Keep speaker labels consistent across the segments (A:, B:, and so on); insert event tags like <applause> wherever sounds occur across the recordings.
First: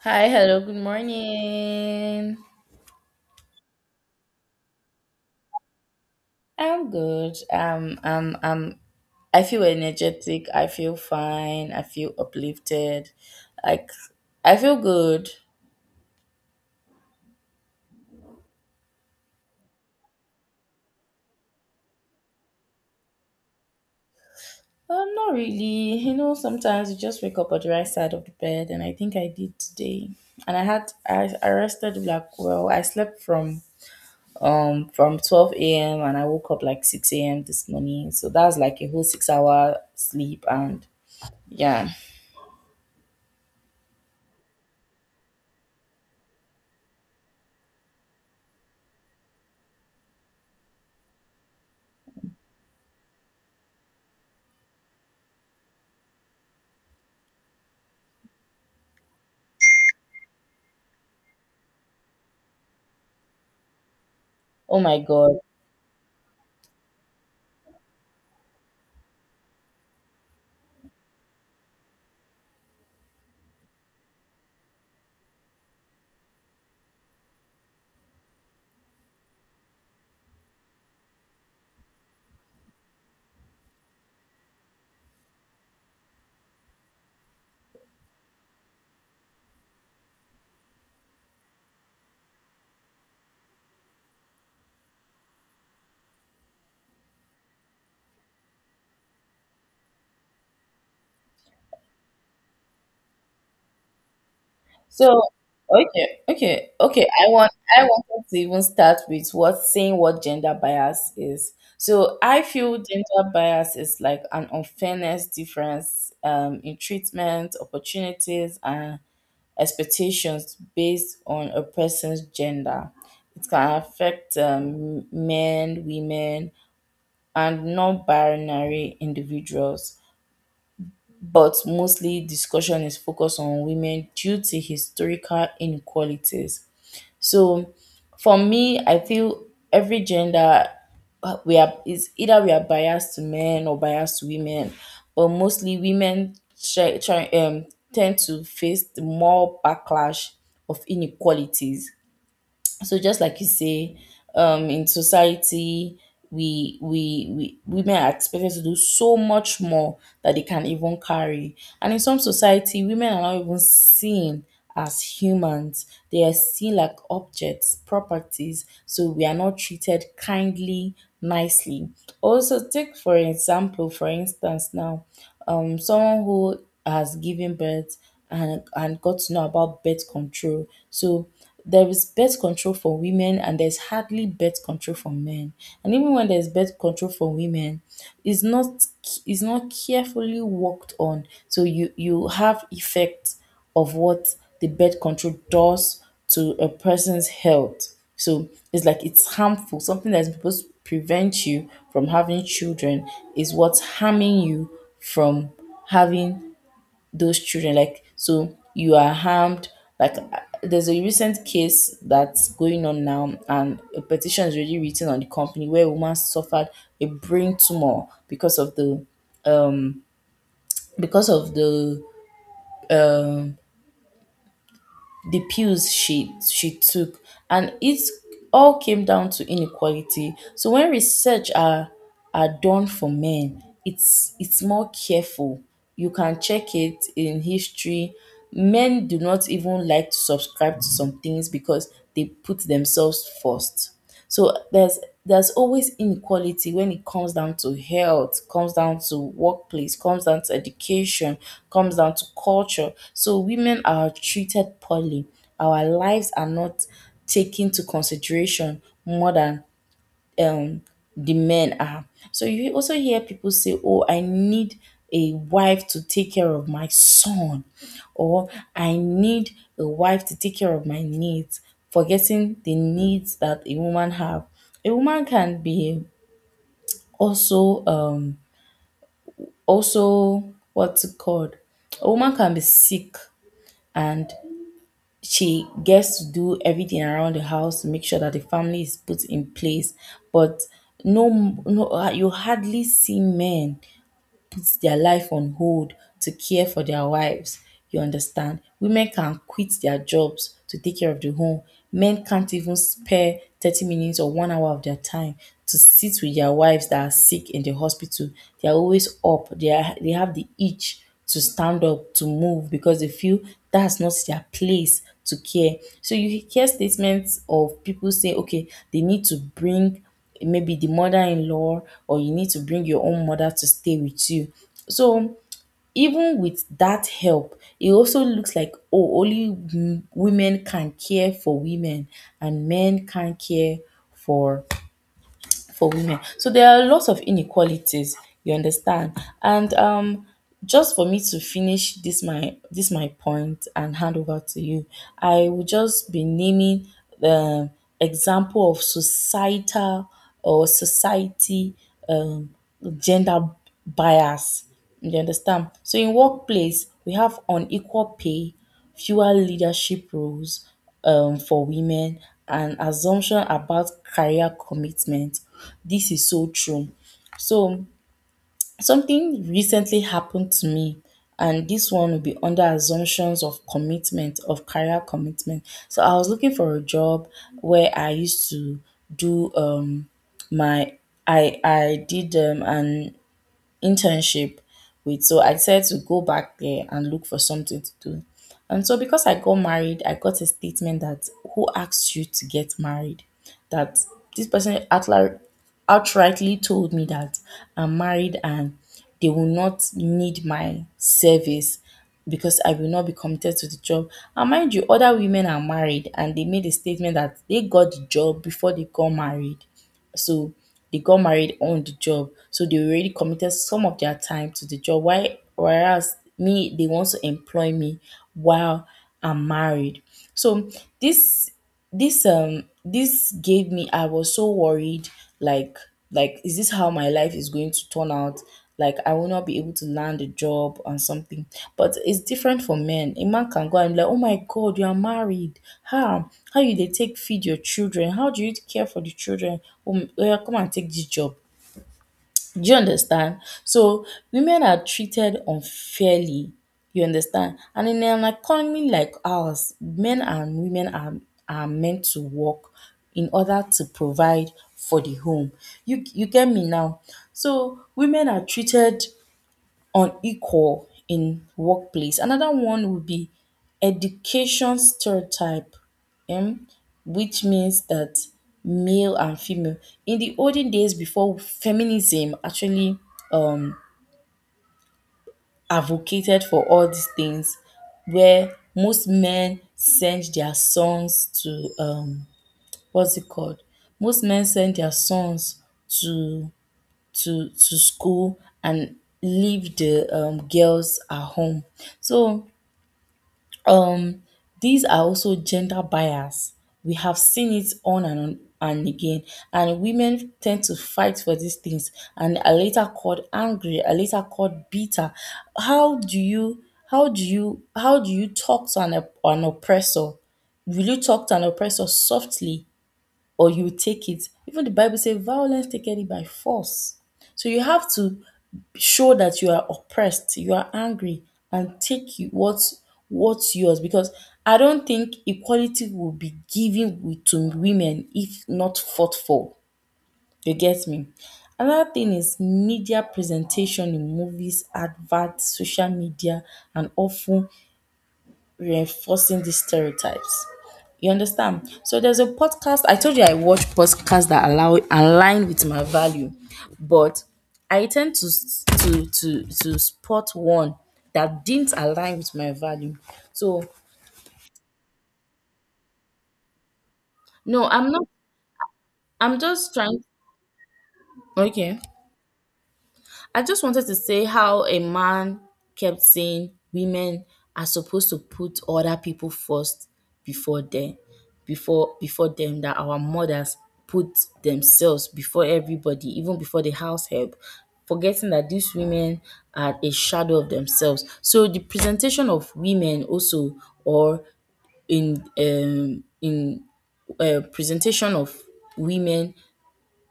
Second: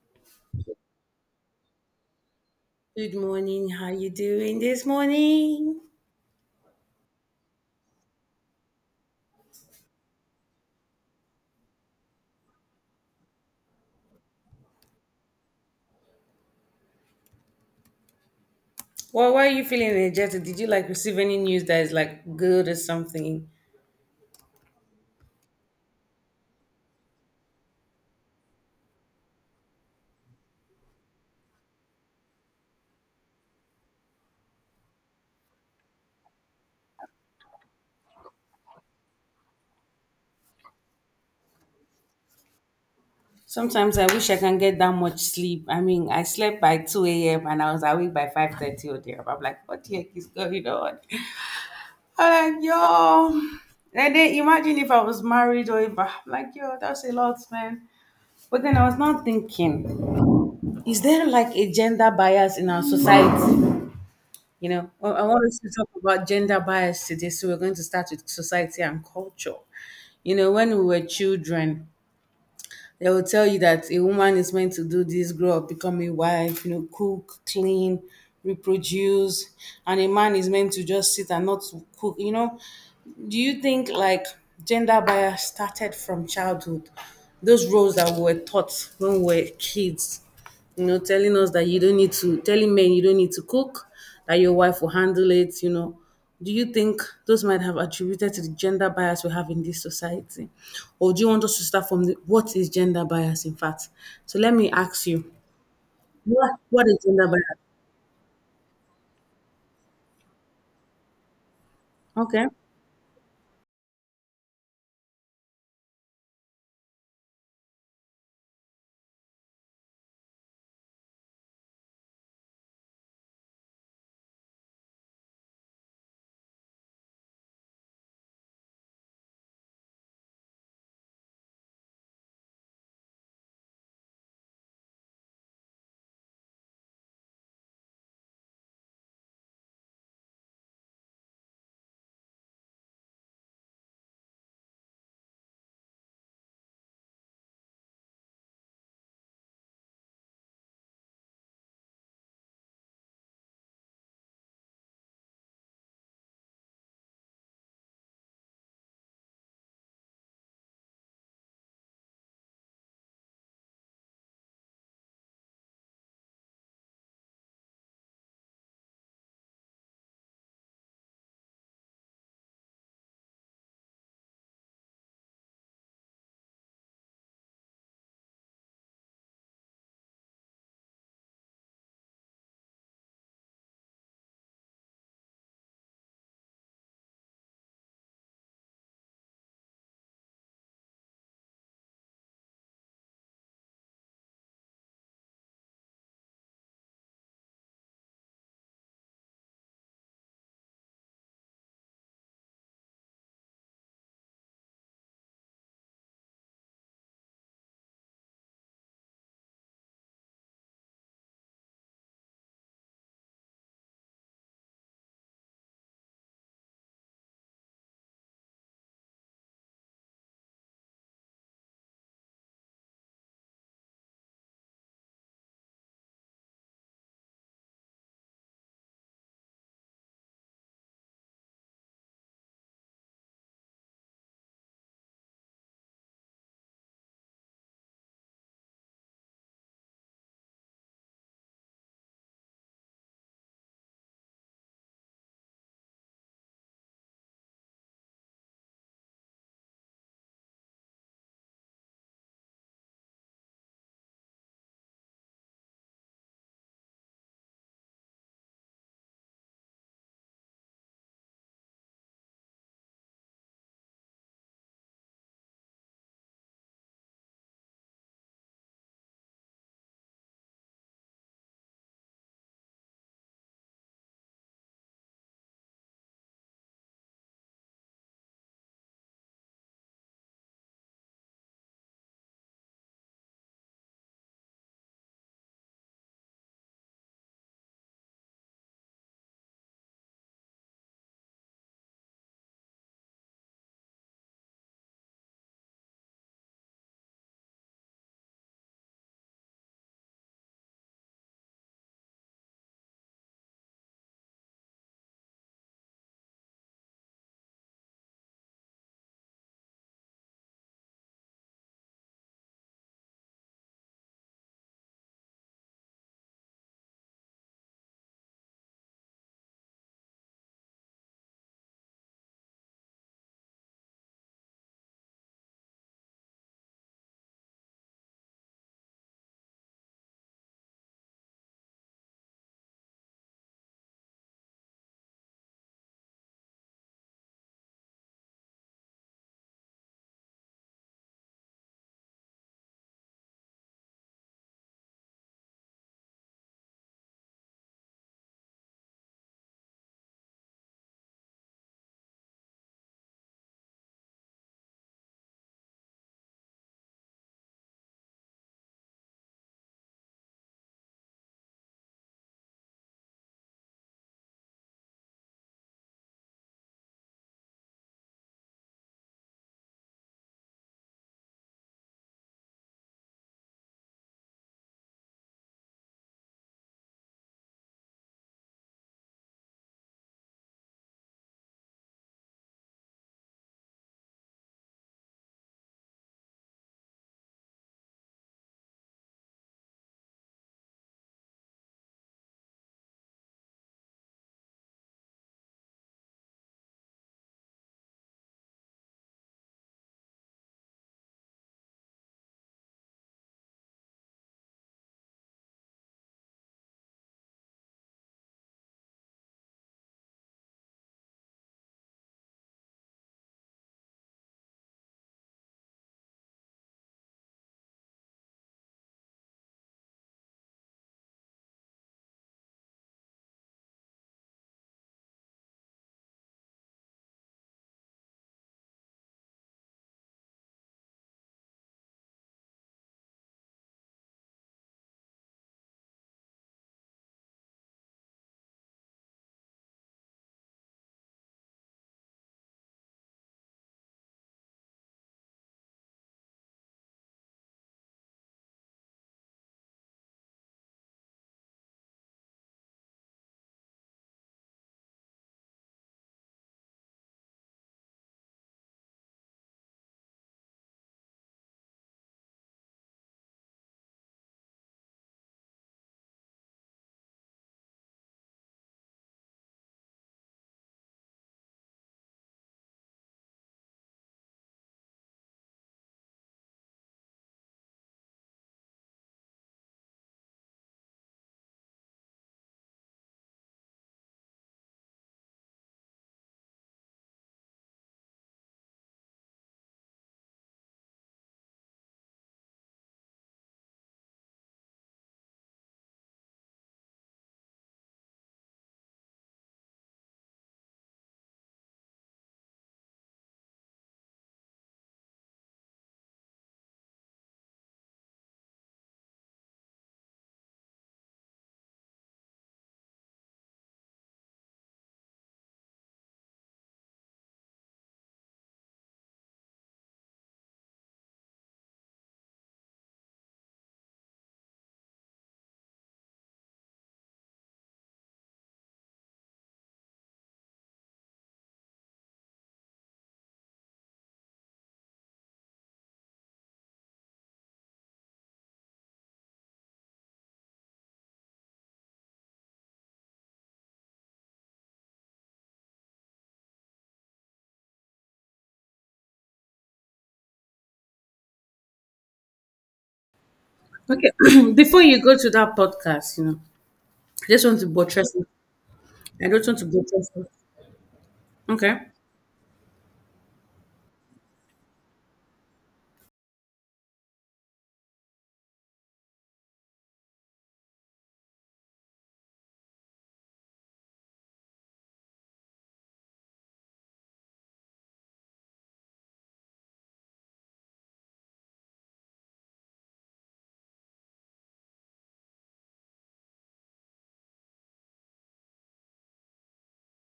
A: Hi, hello, good morning.
B: Good morning. How you doing this morning?
A: I'm good. I feel energetic. I feel fine. I feel uplifted. Like, I feel good.
B: Well, why are you feeling energetic? Did you like receive any news that is like good or something?
A: Not really. You know, sometimes you just wake up on the right side of the bed, and I think I did today. And I rested like well. I slept from 12 a.m. and I woke up like 6 a.m. this morning. So that's like a whole 6-hour sleep. And yeah,
B: Sometimes I wish I can get that much sleep. I mean, I slept by 2 a.m. and I was awake by 5:30 or there. I'm like, what the heck is going on? I'm like, yo. And then imagine if I was married or if I, I'm like, yo, that's a lot, man. But then I was not thinking, is there like a gender bias in our society? You
A: oh
B: know,
A: my
B: I
A: God.
B: want us to talk about gender bias today. So we're going to start with society and culture. You know, when we were children, they will tell you that a woman is meant to do this, grow up, become a wife, you know, cook, clean, reproduce, and a man is meant to just sit and not cook. You know, do you think like gender bias started from childhood? Those roles that we were taught when we were kids, you know, telling us that you don't need to, telling men you don't need to cook, that your wife will handle it, you know. Do you think those might have attributed to the gender bias we have in this society? Or do you want us to start from the, what is gender bias, in fact? So let me ask
A: So
B: you,
A: okay,
B: what,
A: okay,
B: what is
A: okay.
B: gender bias?
A: I wanted to even start with what gender bias is. So I
B: Okay.
A: feel gender bias is like an unfairness difference in treatment, opportunities, and expectations based on a person's gender. It can affect men, women, and non-binary individuals. But mostly discussion is focused on women due to historical inequalities. So for me, I feel every gender we are is either we are biased to men or biased to women, but mostly women try, try, um, tend to face the more backlash of inequalities. So just like you say, in society, we women are expected to do so much more that they can even carry. And in some society, women are not even seen as humans. They are seen like objects, properties, so we are not treated kindly, nicely. Also, take for example, for instance now, someone who has given birth and got to know about birth control. So there is birth control for women, and there's hardly birth control for men. And even when there's birth control for women, it's not it's not carefully worked on. So you have effects of what the birth control does to a person's health. So it's like it's harmful. Something that's supposed to prevent you from having children is what's harming you from having those children. Like, so you are harmed. Like, there's a recent case that's going on now, and a petition is already written on the company where a woman suffered a brain tumor because of the pills she took. And it all came down to inequality. So when research are done for men, it's more careful. You can check it in history. Men do not even like to subscribe to some things because they put themselves first. So there's always inequality when it comes down to health, comes down to workplace, comes down to education, comes down to culture. So women are treated poorly. Our lives are not taken to consideration more than um the men are. So you also hear people say, "Oh, I need a wife to take care of my son," or, "I need a wife to take care of my needs," forgetting the needs that a woman have. A woman can be also um also what's it called? A woman can be sick, and she gets to do everything around the house to make sure that the family is put in place. But no, no, you hardly see men puts their life on hold to care for their wives. You understand? Women can quit their jobs to take care of the home. Men can't even spare 30 minutes or 1 hour of their time to sit with their wives that are sick in the hospital. They are always up. They have the itch to stand up, to move because they feel that's not their place to care. So you hear statements of people say, okay, they need to bring maybe the mother-in-law, or you need to bring your own mother to stay with you. So even with that help, it also looks like, oh, only women can care for women and men can't care for for women. So there are lots of inequalities, you understand? And just for me to finish this my point and hand over to you, I will just be naming the example of societal or society um, gender bias. You understand? So in workplace, we have unequal pay, fewer leadership roles for women, and assumption about career commitment. This is so true. So something recently happened to me, and this one will be under assumptions of commitment of career commitment. So I was looking for a job where I used to do my I did an internship with. So I decided to go back there and look for something to do. And so because I got married, I got a statement that, who asked you to get married? That this person outrightly told me that I'm married and they will not need my service because I will not be committed to the job. And mind you, other women are married, and they made a statement that they got the job before they got married. So they got married on the job. So they already committed some of their time to the job. Why Whereas me, they want to employ me while I'm married. So this this gave me, I was so worried, like like, is this how my life is going to turn out? Like, I will not be able to land a job and something. But it's different for men. A man can go and be like, oh my God, you are married, how you they take feed your children, how do you care for the children? Oh, well, come and take this job. Do you understand? So women are treated unfairly. You understand? And in an economy like ours, men and women are meant to work in order to provide for the home. You get me now? So women are treated unequal in workplace. Another one would be education stereotype, um, which means that male and female. In the olden days, before feminism actually um, advocated for all these things, where most men send their sons to what's it called? Most men send their sons to to school and leave the girls at home. So these are also gender bias. We have seen it on and again, and women tend to fight for these things and are later called angry, are later called bitter. How do you how do you how do you talk to an oppressor? Will you talk to an oppressor softly, or you take it? Even the Bible says, violence taken it by force. So you have to show that you are oppressed, you are angry, and take you what's yours. Because I don't think equality will be given with, to women if not fought for. You get me? Another thing is media presentation in movies, adverts, social media, and often reinforcing these stereotypes. You understand? So there's a podcast. I told you I watch podcasts that allow align with my value, but I tend to to spot one that didn't align with my value. So
B: Okay, <clears throat> before you go to that podcast, you know, I just want
A: no,
B: to
A: I'm not.
B: buttress it. I
A: I'm
B: don't want to
A: just trying.
B: buttress it. Okay.
A: Okay. I just wanted to say how a man kept saying women are supposed to put other people first before them, before them, that our mothers put themselves before everybody, even before the house help, forgetting that these women are a shadow of themselves. So the presentation of women also, or in presentation of women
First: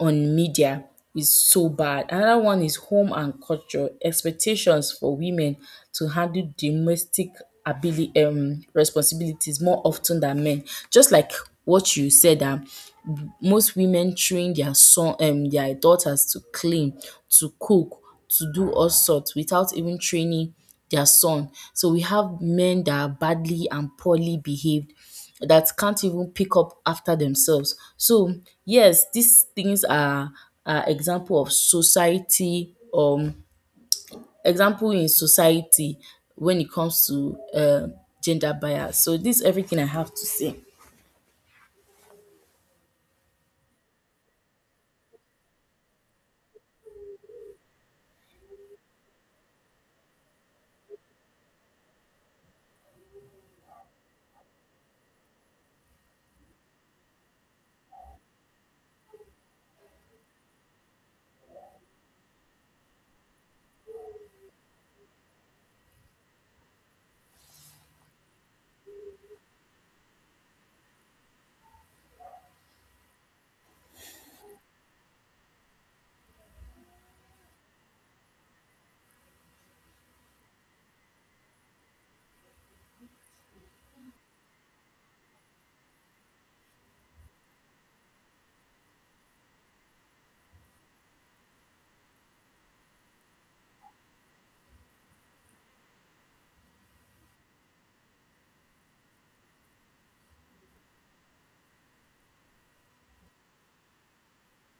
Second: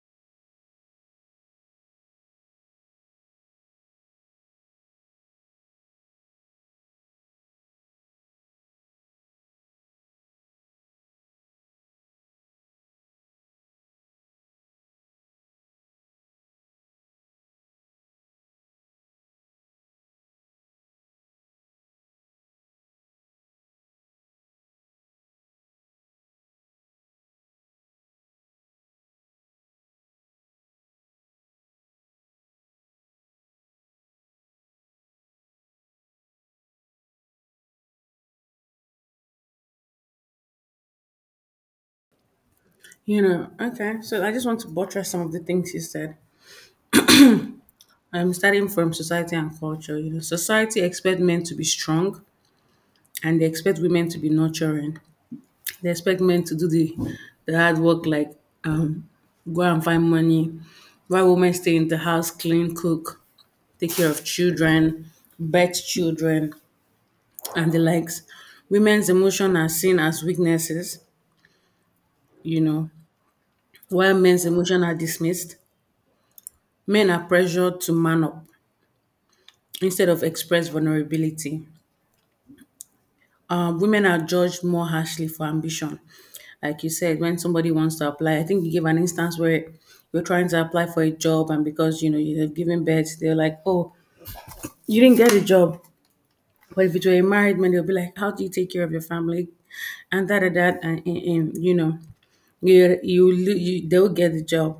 A: on media is so bad. Another one is home and culture expectations for women to handle domestic ability responsibilities more often than men. Just like what you said, most women train their son, their daughters to clean, to cook, to do all sorts without even training their son. So we have men that are badly and poorly behaved that can't even pick up after themselves. So yes, these things are example in society when it comes to gender bias. So this is everything I have to say.
B: You know, okay. So I just want to buttress some of the things you said. I'm starting from society and culture. You know, society expect men to be strong and they expect women to be nurturing. They expect men to do the hard work like um go and find money. While women stay in the house, clean, cook, take care of children, birth children and the likes. Women's emotion are seen as weaknesses, you know, while men's emotion are dismissed. Men are pressured to man up instead of express vulnerability. Women are judged more harshly for ambition. Like you said, when somebody wants to apply, I think you gave an instance where you're trying to apply for a job, and because you know you have given birth, they're like, "Oh, you didn't get a job." But if it were a married man, they'll be like, "How do you take care of your family?" And that, you know, you they'll get the job.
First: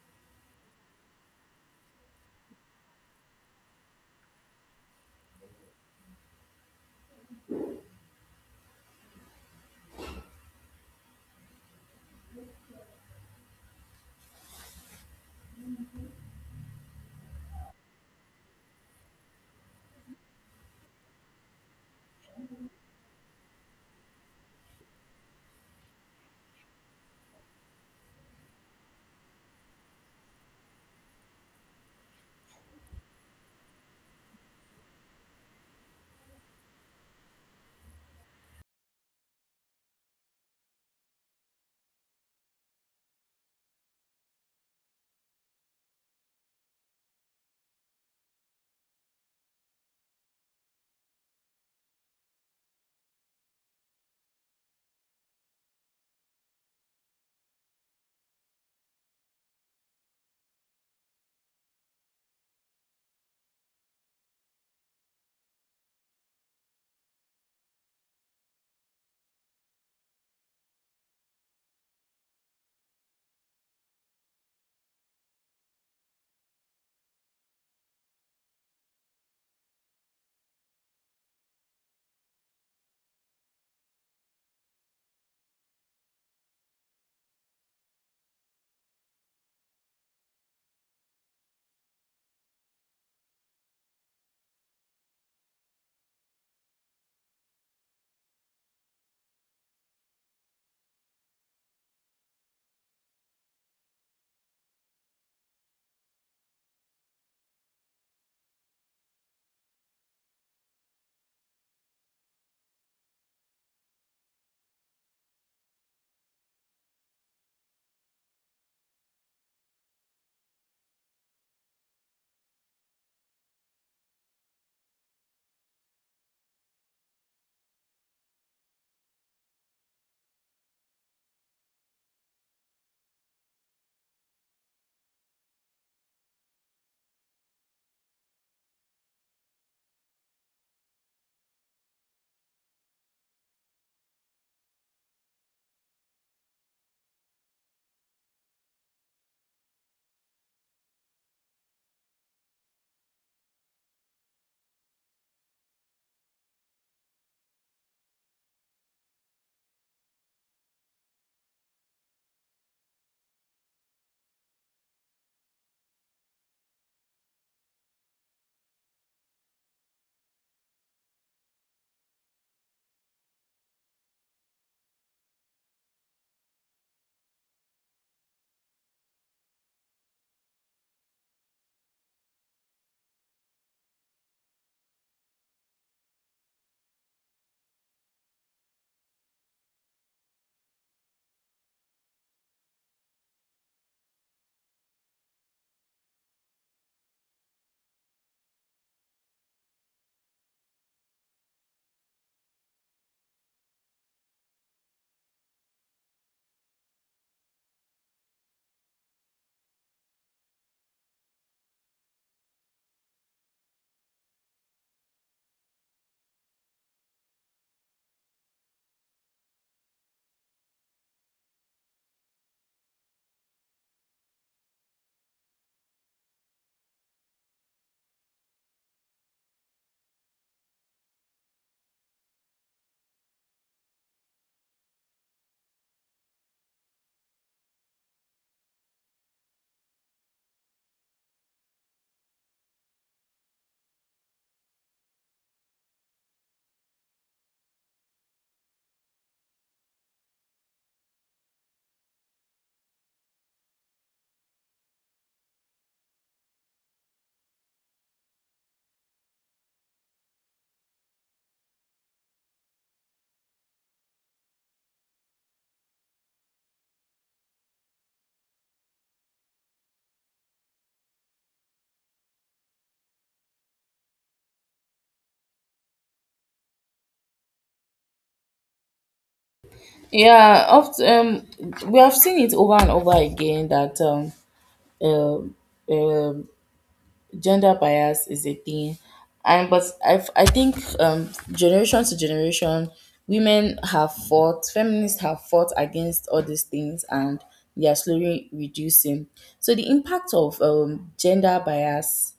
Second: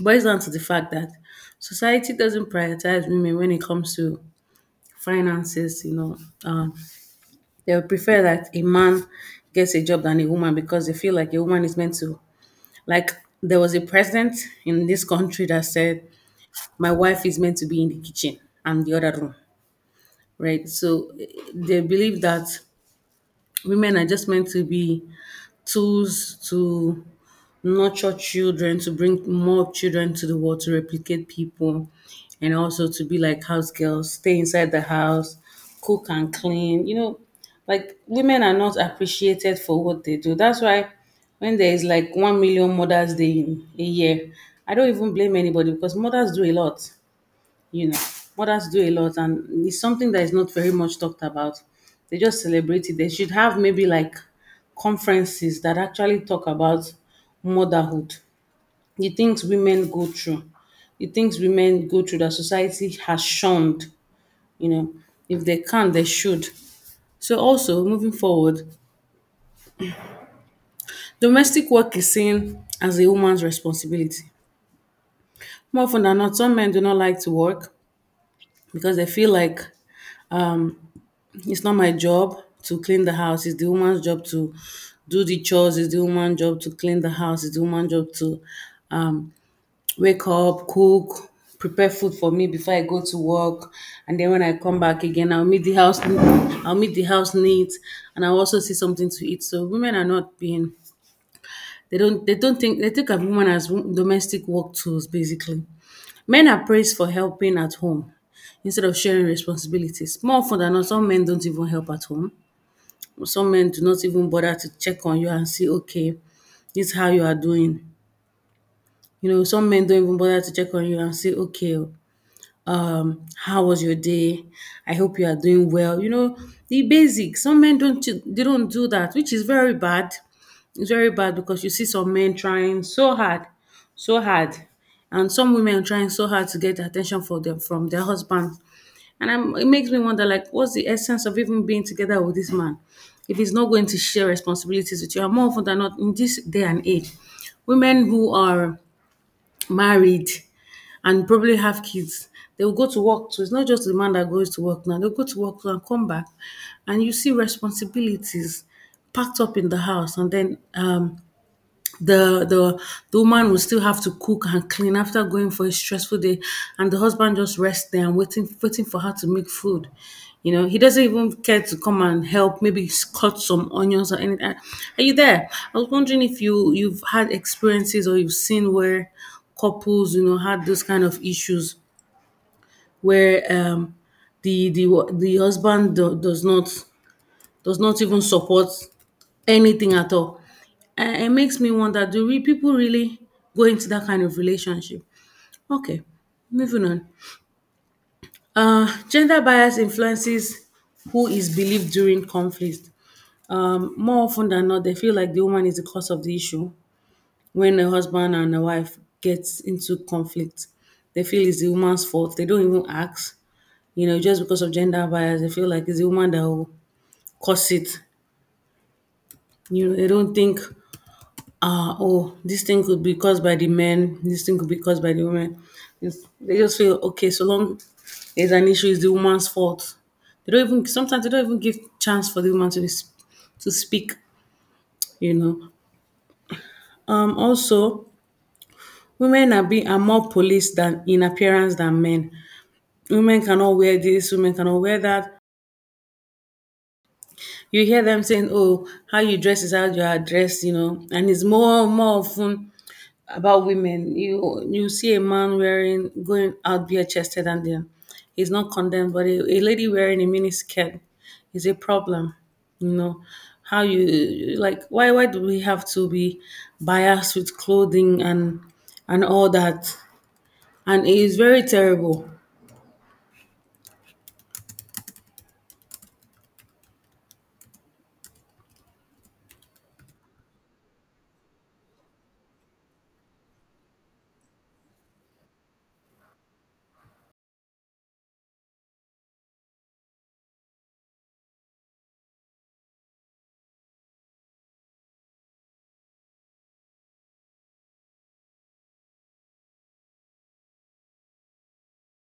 B: Boils down to the fact that society doesn't prioritize women when it comes to finances, uh, they would prefer that a man gets a job than a woman because they feel like a woman is meant to. Like, there was a president in this country that said, my wife is meant to be in the kitchen and the other room, right? So eh, they believe that women are just meant to be tools to nurture children, to bring more children to the world, to replicate people, and also to be like house girls, stay inside the house, cook and clean. You know, like women are not appreciated for what they do. That's why when there is like 1 million Mother's Day in a year, I don't even blame anybody because mothers do a lot, you know, mothers do a lot, and it's something that is not very much talked about. They just celebrate it. They should have maybe like conferences that actually talk about motherhood, the things women go through, the things women go through that society has shunned. You know, if they can, they should. So also moving forward, domestic work is seen as a woman's responsibility. More often than not, some men do not like to work because they feel like um. it's not my job to clean the house. It's the woman's job to do the chores. It's the woman's job to clean the house. It's the woman's job to um, wake up, cook, prepare food for me before I go to work. And then when I come back again, I'll meet the house. I'll meet the house neat, and I'll also see something to eat. So women are not being. They don't. They don't think. They think of women as wo- domestic work tools, basically. Men are praised for helping at home instead of sharing responsibilities. More often than not, some men don't even help at home. Some men do not even bother to check on you and see, okay, this is how you are doing. You know, some men don't even bother to check on you and say, okay, how was your day? I hope you are doing well. You know, the basics. Some men don't do- they don't do that, which is very bad. It's very bad because you see some men trying so hard, and some women trying so hard to get attention for them from their husband. It makes me wonder, like, what's the essence of even being together with this man if he's not going to share responsibilities with you? And more often than not, in this day and age, women who are married and probably have kids, they will go to work too. It's not just the man that goes to work now. They'll go to work too and come back, and you see responsibilities packed up in the house, and then the the the woman will still have to cook and clean after going for a stressful day, and the husband just rests there and waiting for her to make food. You know, he doesn't even care to come and help, maybe cut some onions or anything. Are you there? I was wondering if you've had experiences or you've seen where couples, you know, had those kind of issues where the does not even support anything at all, and it makes me wonder, do people really go into that kind of relationship? Okay, moving on. Gender bias influences who is believed during conflict. More often than not, they feel like the woman is the cause of the issue. When a husband and a wife gets into conflict, they feel it's the woman's fault. They don't even ask, you know, just because of gender bias, they feel like it's the woman that will cause it. You know, they don't think oh, this thing could be caused by the men, this thing could be caused by the women. It's, they just feel okay, so long there's an issue, it's the woman's fault. They don't even sometimes they don't even give chance for the woman to be, to speak, you know. Also, women are being are more policed than in appearance than men. Women cannot wear this, women cannot wear that. You hear them saying, "Oh, how you dress is how you are dressed," you know, and it's more often about women. You see a man wearing going out bare chested and then he's not condemned, but a lady wearing a mini skirt is a problem. You know how you like why do we have to be biased with clothing and all that? And it is very terrible.
A: Yeah, oft we have seen it over and over again that um um gender bias is a thing, and but I think generation to generation, women have fought, feminists have fought against all these things, and they are slowly reducing. So the impact of gender bias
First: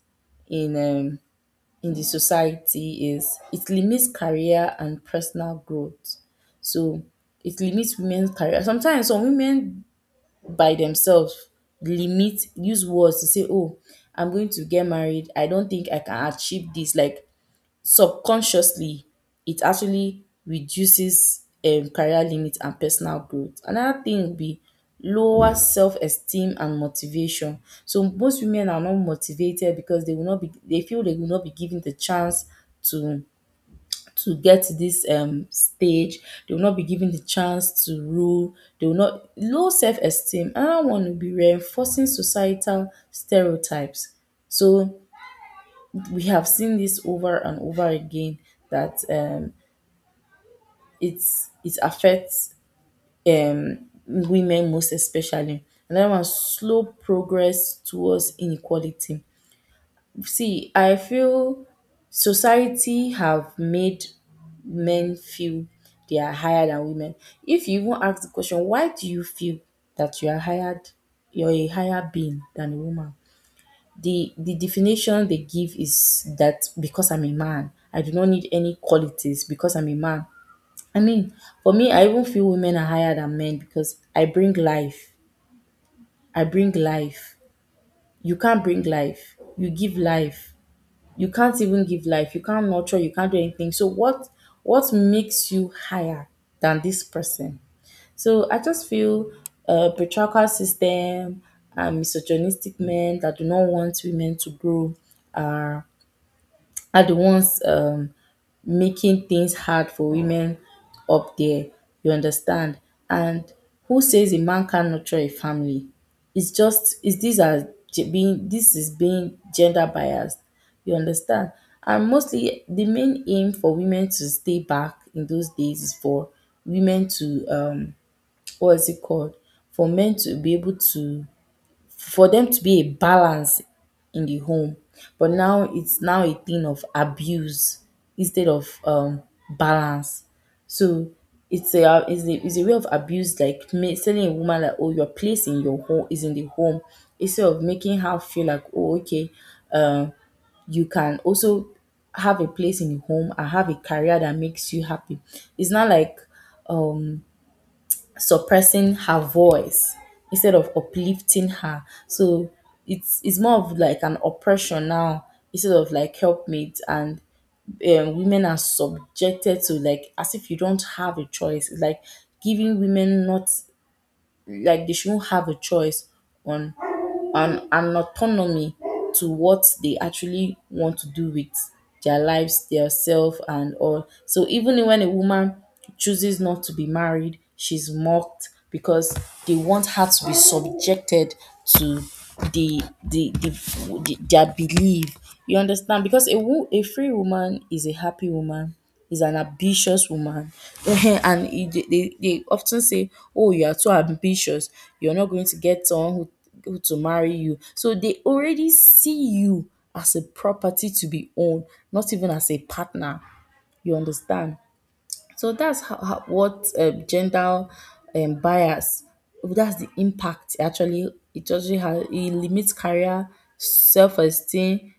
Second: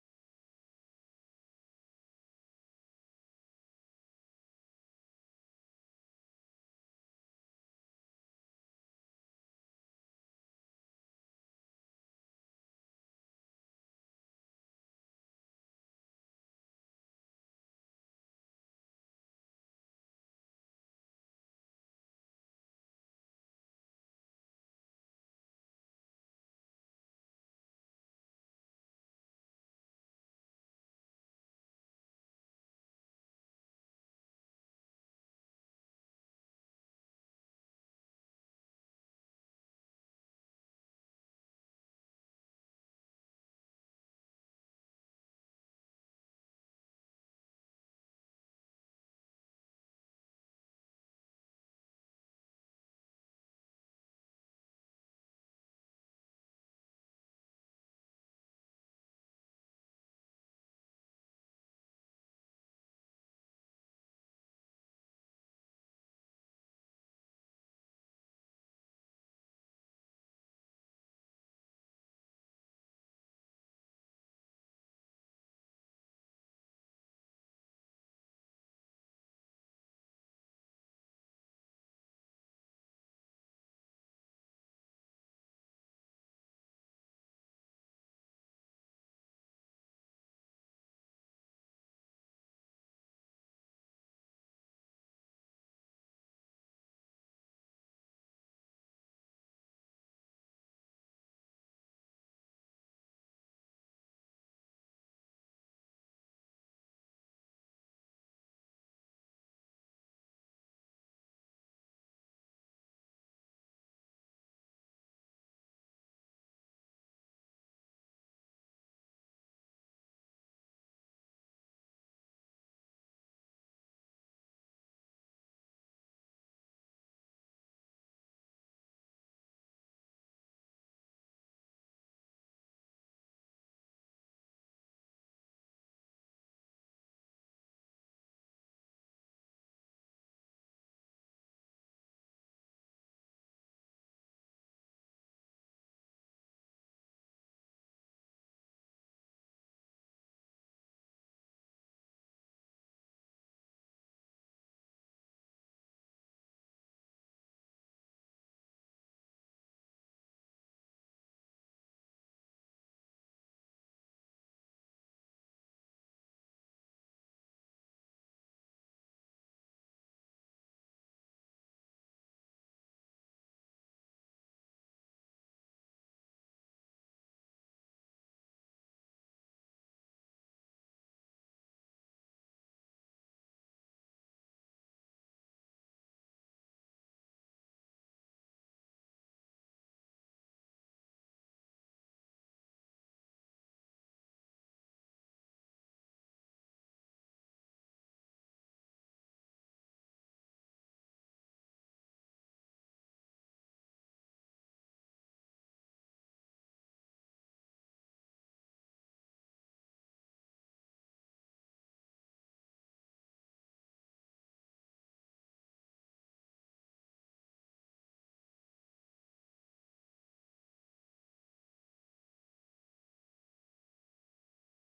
A: in um, in the society is it limits career and personal growth. So it limits women's career. Sometimes some women by themselves limit use words to say, oh, I'm going to get married. I don't think I can achieve this. Like, subconsciously it actually reduces career limit and personal growth. Another thing would be lower self esteem and motivation. So most women are not motivated because they feel they will not be given the chance to to get to this stage. They will not be given the chance to rule. They will not low self esteem. Another one will be reinforcing societal stereotypes. So we have seen this over and over again that it affects women most especially. Another one, slow progress towards inequality. See, I feel society have made men feel they are higher than women. If you even ask the question, why do you feel that you are higher, you're a higher being than a woman? The definition they give is that because I'm a man, I do not need any qualities because I'm a man. I mean, for me, I even feel women are higher than men because I bring life. I bring life. You can't bring life. You give life. You can't even give life. You can't nurture. You can't do anything. So what makes you higher than this person? So I just feel patriarchal system and misogynistic men that do not want women to grow are are the ones making things hard for women up there. You understand? And who says a man can't nurture a family? It's just is these are ge- being this is being gender biased. You understand? And mostly the main aim for women to stay back in those days is for women to what is it called? For men to be able to for them to be a balance in the home. But now it's now a thing of abuse instead of balance. So it's a way of abuse, like telling a woman that, oh, your place in your home is in the home, instead of making her feel like, oh, okay, um you can also have a place in the home and have a career that makes you happy. It's not like suppressing her voice instead of uplifting her. So it's more of like an oppression now instead of like helpmate, and women are subjected to, like, as if you don't have a choice. It's like giving women not like they shouldn't have a choice on and autonomy to what they actually want to do with their lives, their self, and all. So even when a woman chooses not to be married, she's mocked because they want her to be subjected to the the, the, the their belief. You understand? Because a free woman is a happy woman, is an ambitious woman, <laughs> and they often say, "Oh, you are too ambitious. You're not going to get someone who go to marry you." So they already see you as a property to be owned, not even as a partner. You understand? So that's how what gender bias. That's the impact. Actually, it actually it limits career, self esteem,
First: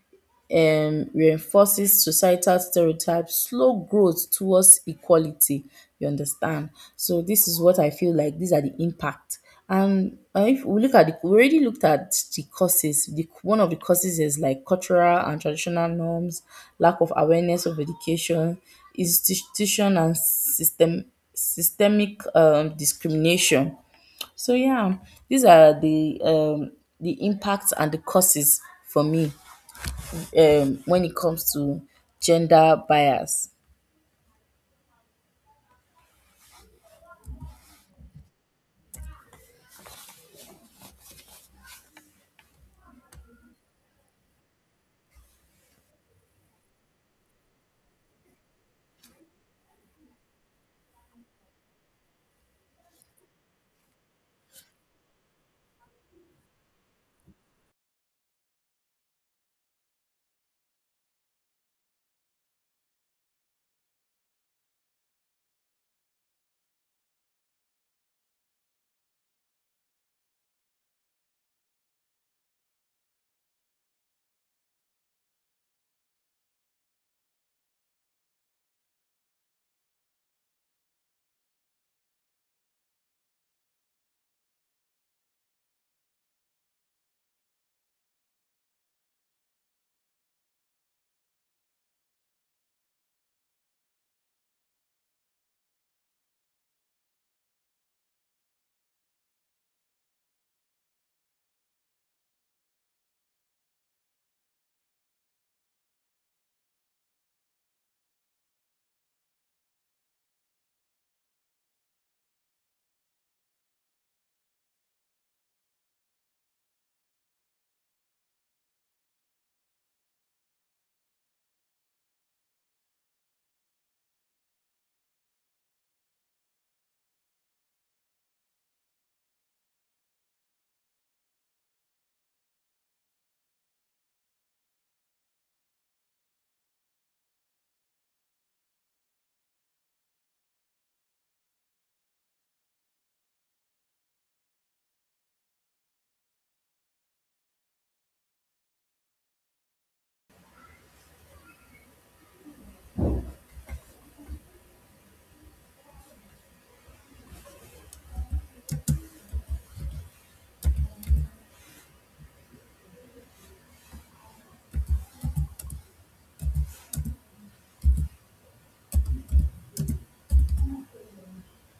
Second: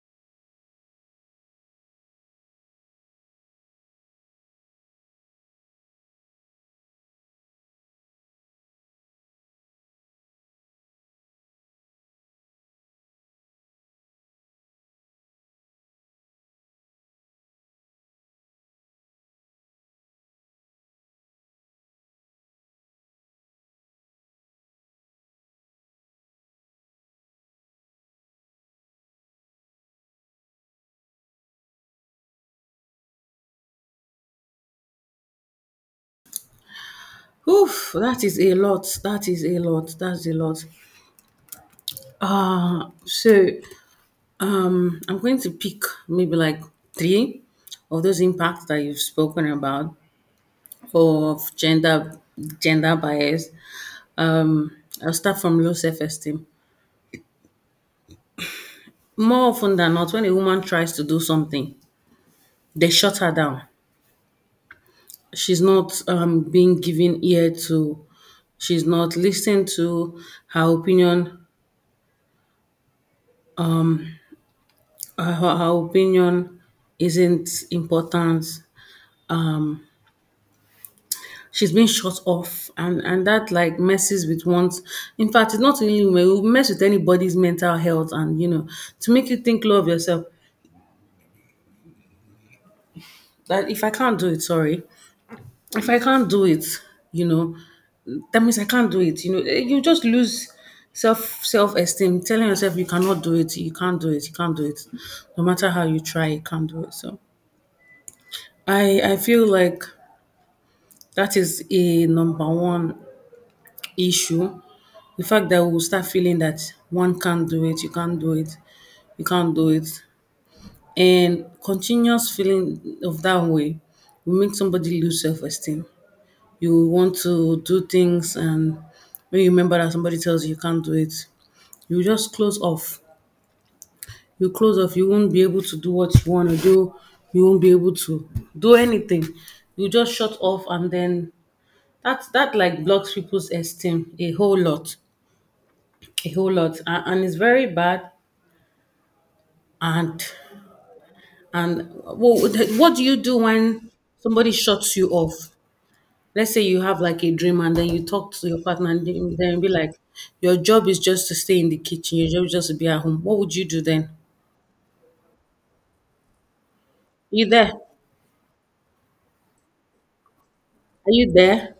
A: reinforces societal stereotypes, slow growth towards equality. You understand? So this is what I feel like, these are the impact. And if we look at we already looked at the causes. The one of the causes is like cultural and traditional norms, lack of awareness of education, institution and systemic discrimination. So yeah, these are the impacts and the causes for me when it comes to gender bias.
B: Oof, that is a lot. That is a lot. That's a lot. So I'm going to pick maybe like three of those impacts that you've spoken about for of gender bias. Um, I'll start from low self-esteem. More often than not, when a woman tries to do something, they shut her down. She's not being given ear to. She's not listened to. Her opinion, her opinion isn't important. She's been shut off, and that like messes with one's. In fact, it's not only women. It will mess with anybody's mental health, and you know, to make you think low of yourself. That if I can't do it, sorry, if I can't do it, you know, that means I can't do it. You know, eh, you just lose self esteem, telling yourself you cannot do it, you can't do it, you can't do it. No matter how you try, you can't do it. So I feel like that is a number one issue. The fact that we'll start feeling that one can't do it, you can't do it, you can't do it. And continuous feeling of that way will make somebody lose self esteem. You want to do things, and when you remember that somebody tells you you can't do it, you just close off. You close off, you won't be able to do what you want to do. You won't be able to do anything. You just shut off, and then that like blocks people's esteem a whole lot. A whole lot. And it's very bad, and and well, what do you do when somebody shuts you off? Let's say you have like a dream and then you talk to your partner and then be like, your job is just to stay in the kitchen, your job is just to be at home. What would you do then? You there? Are you there?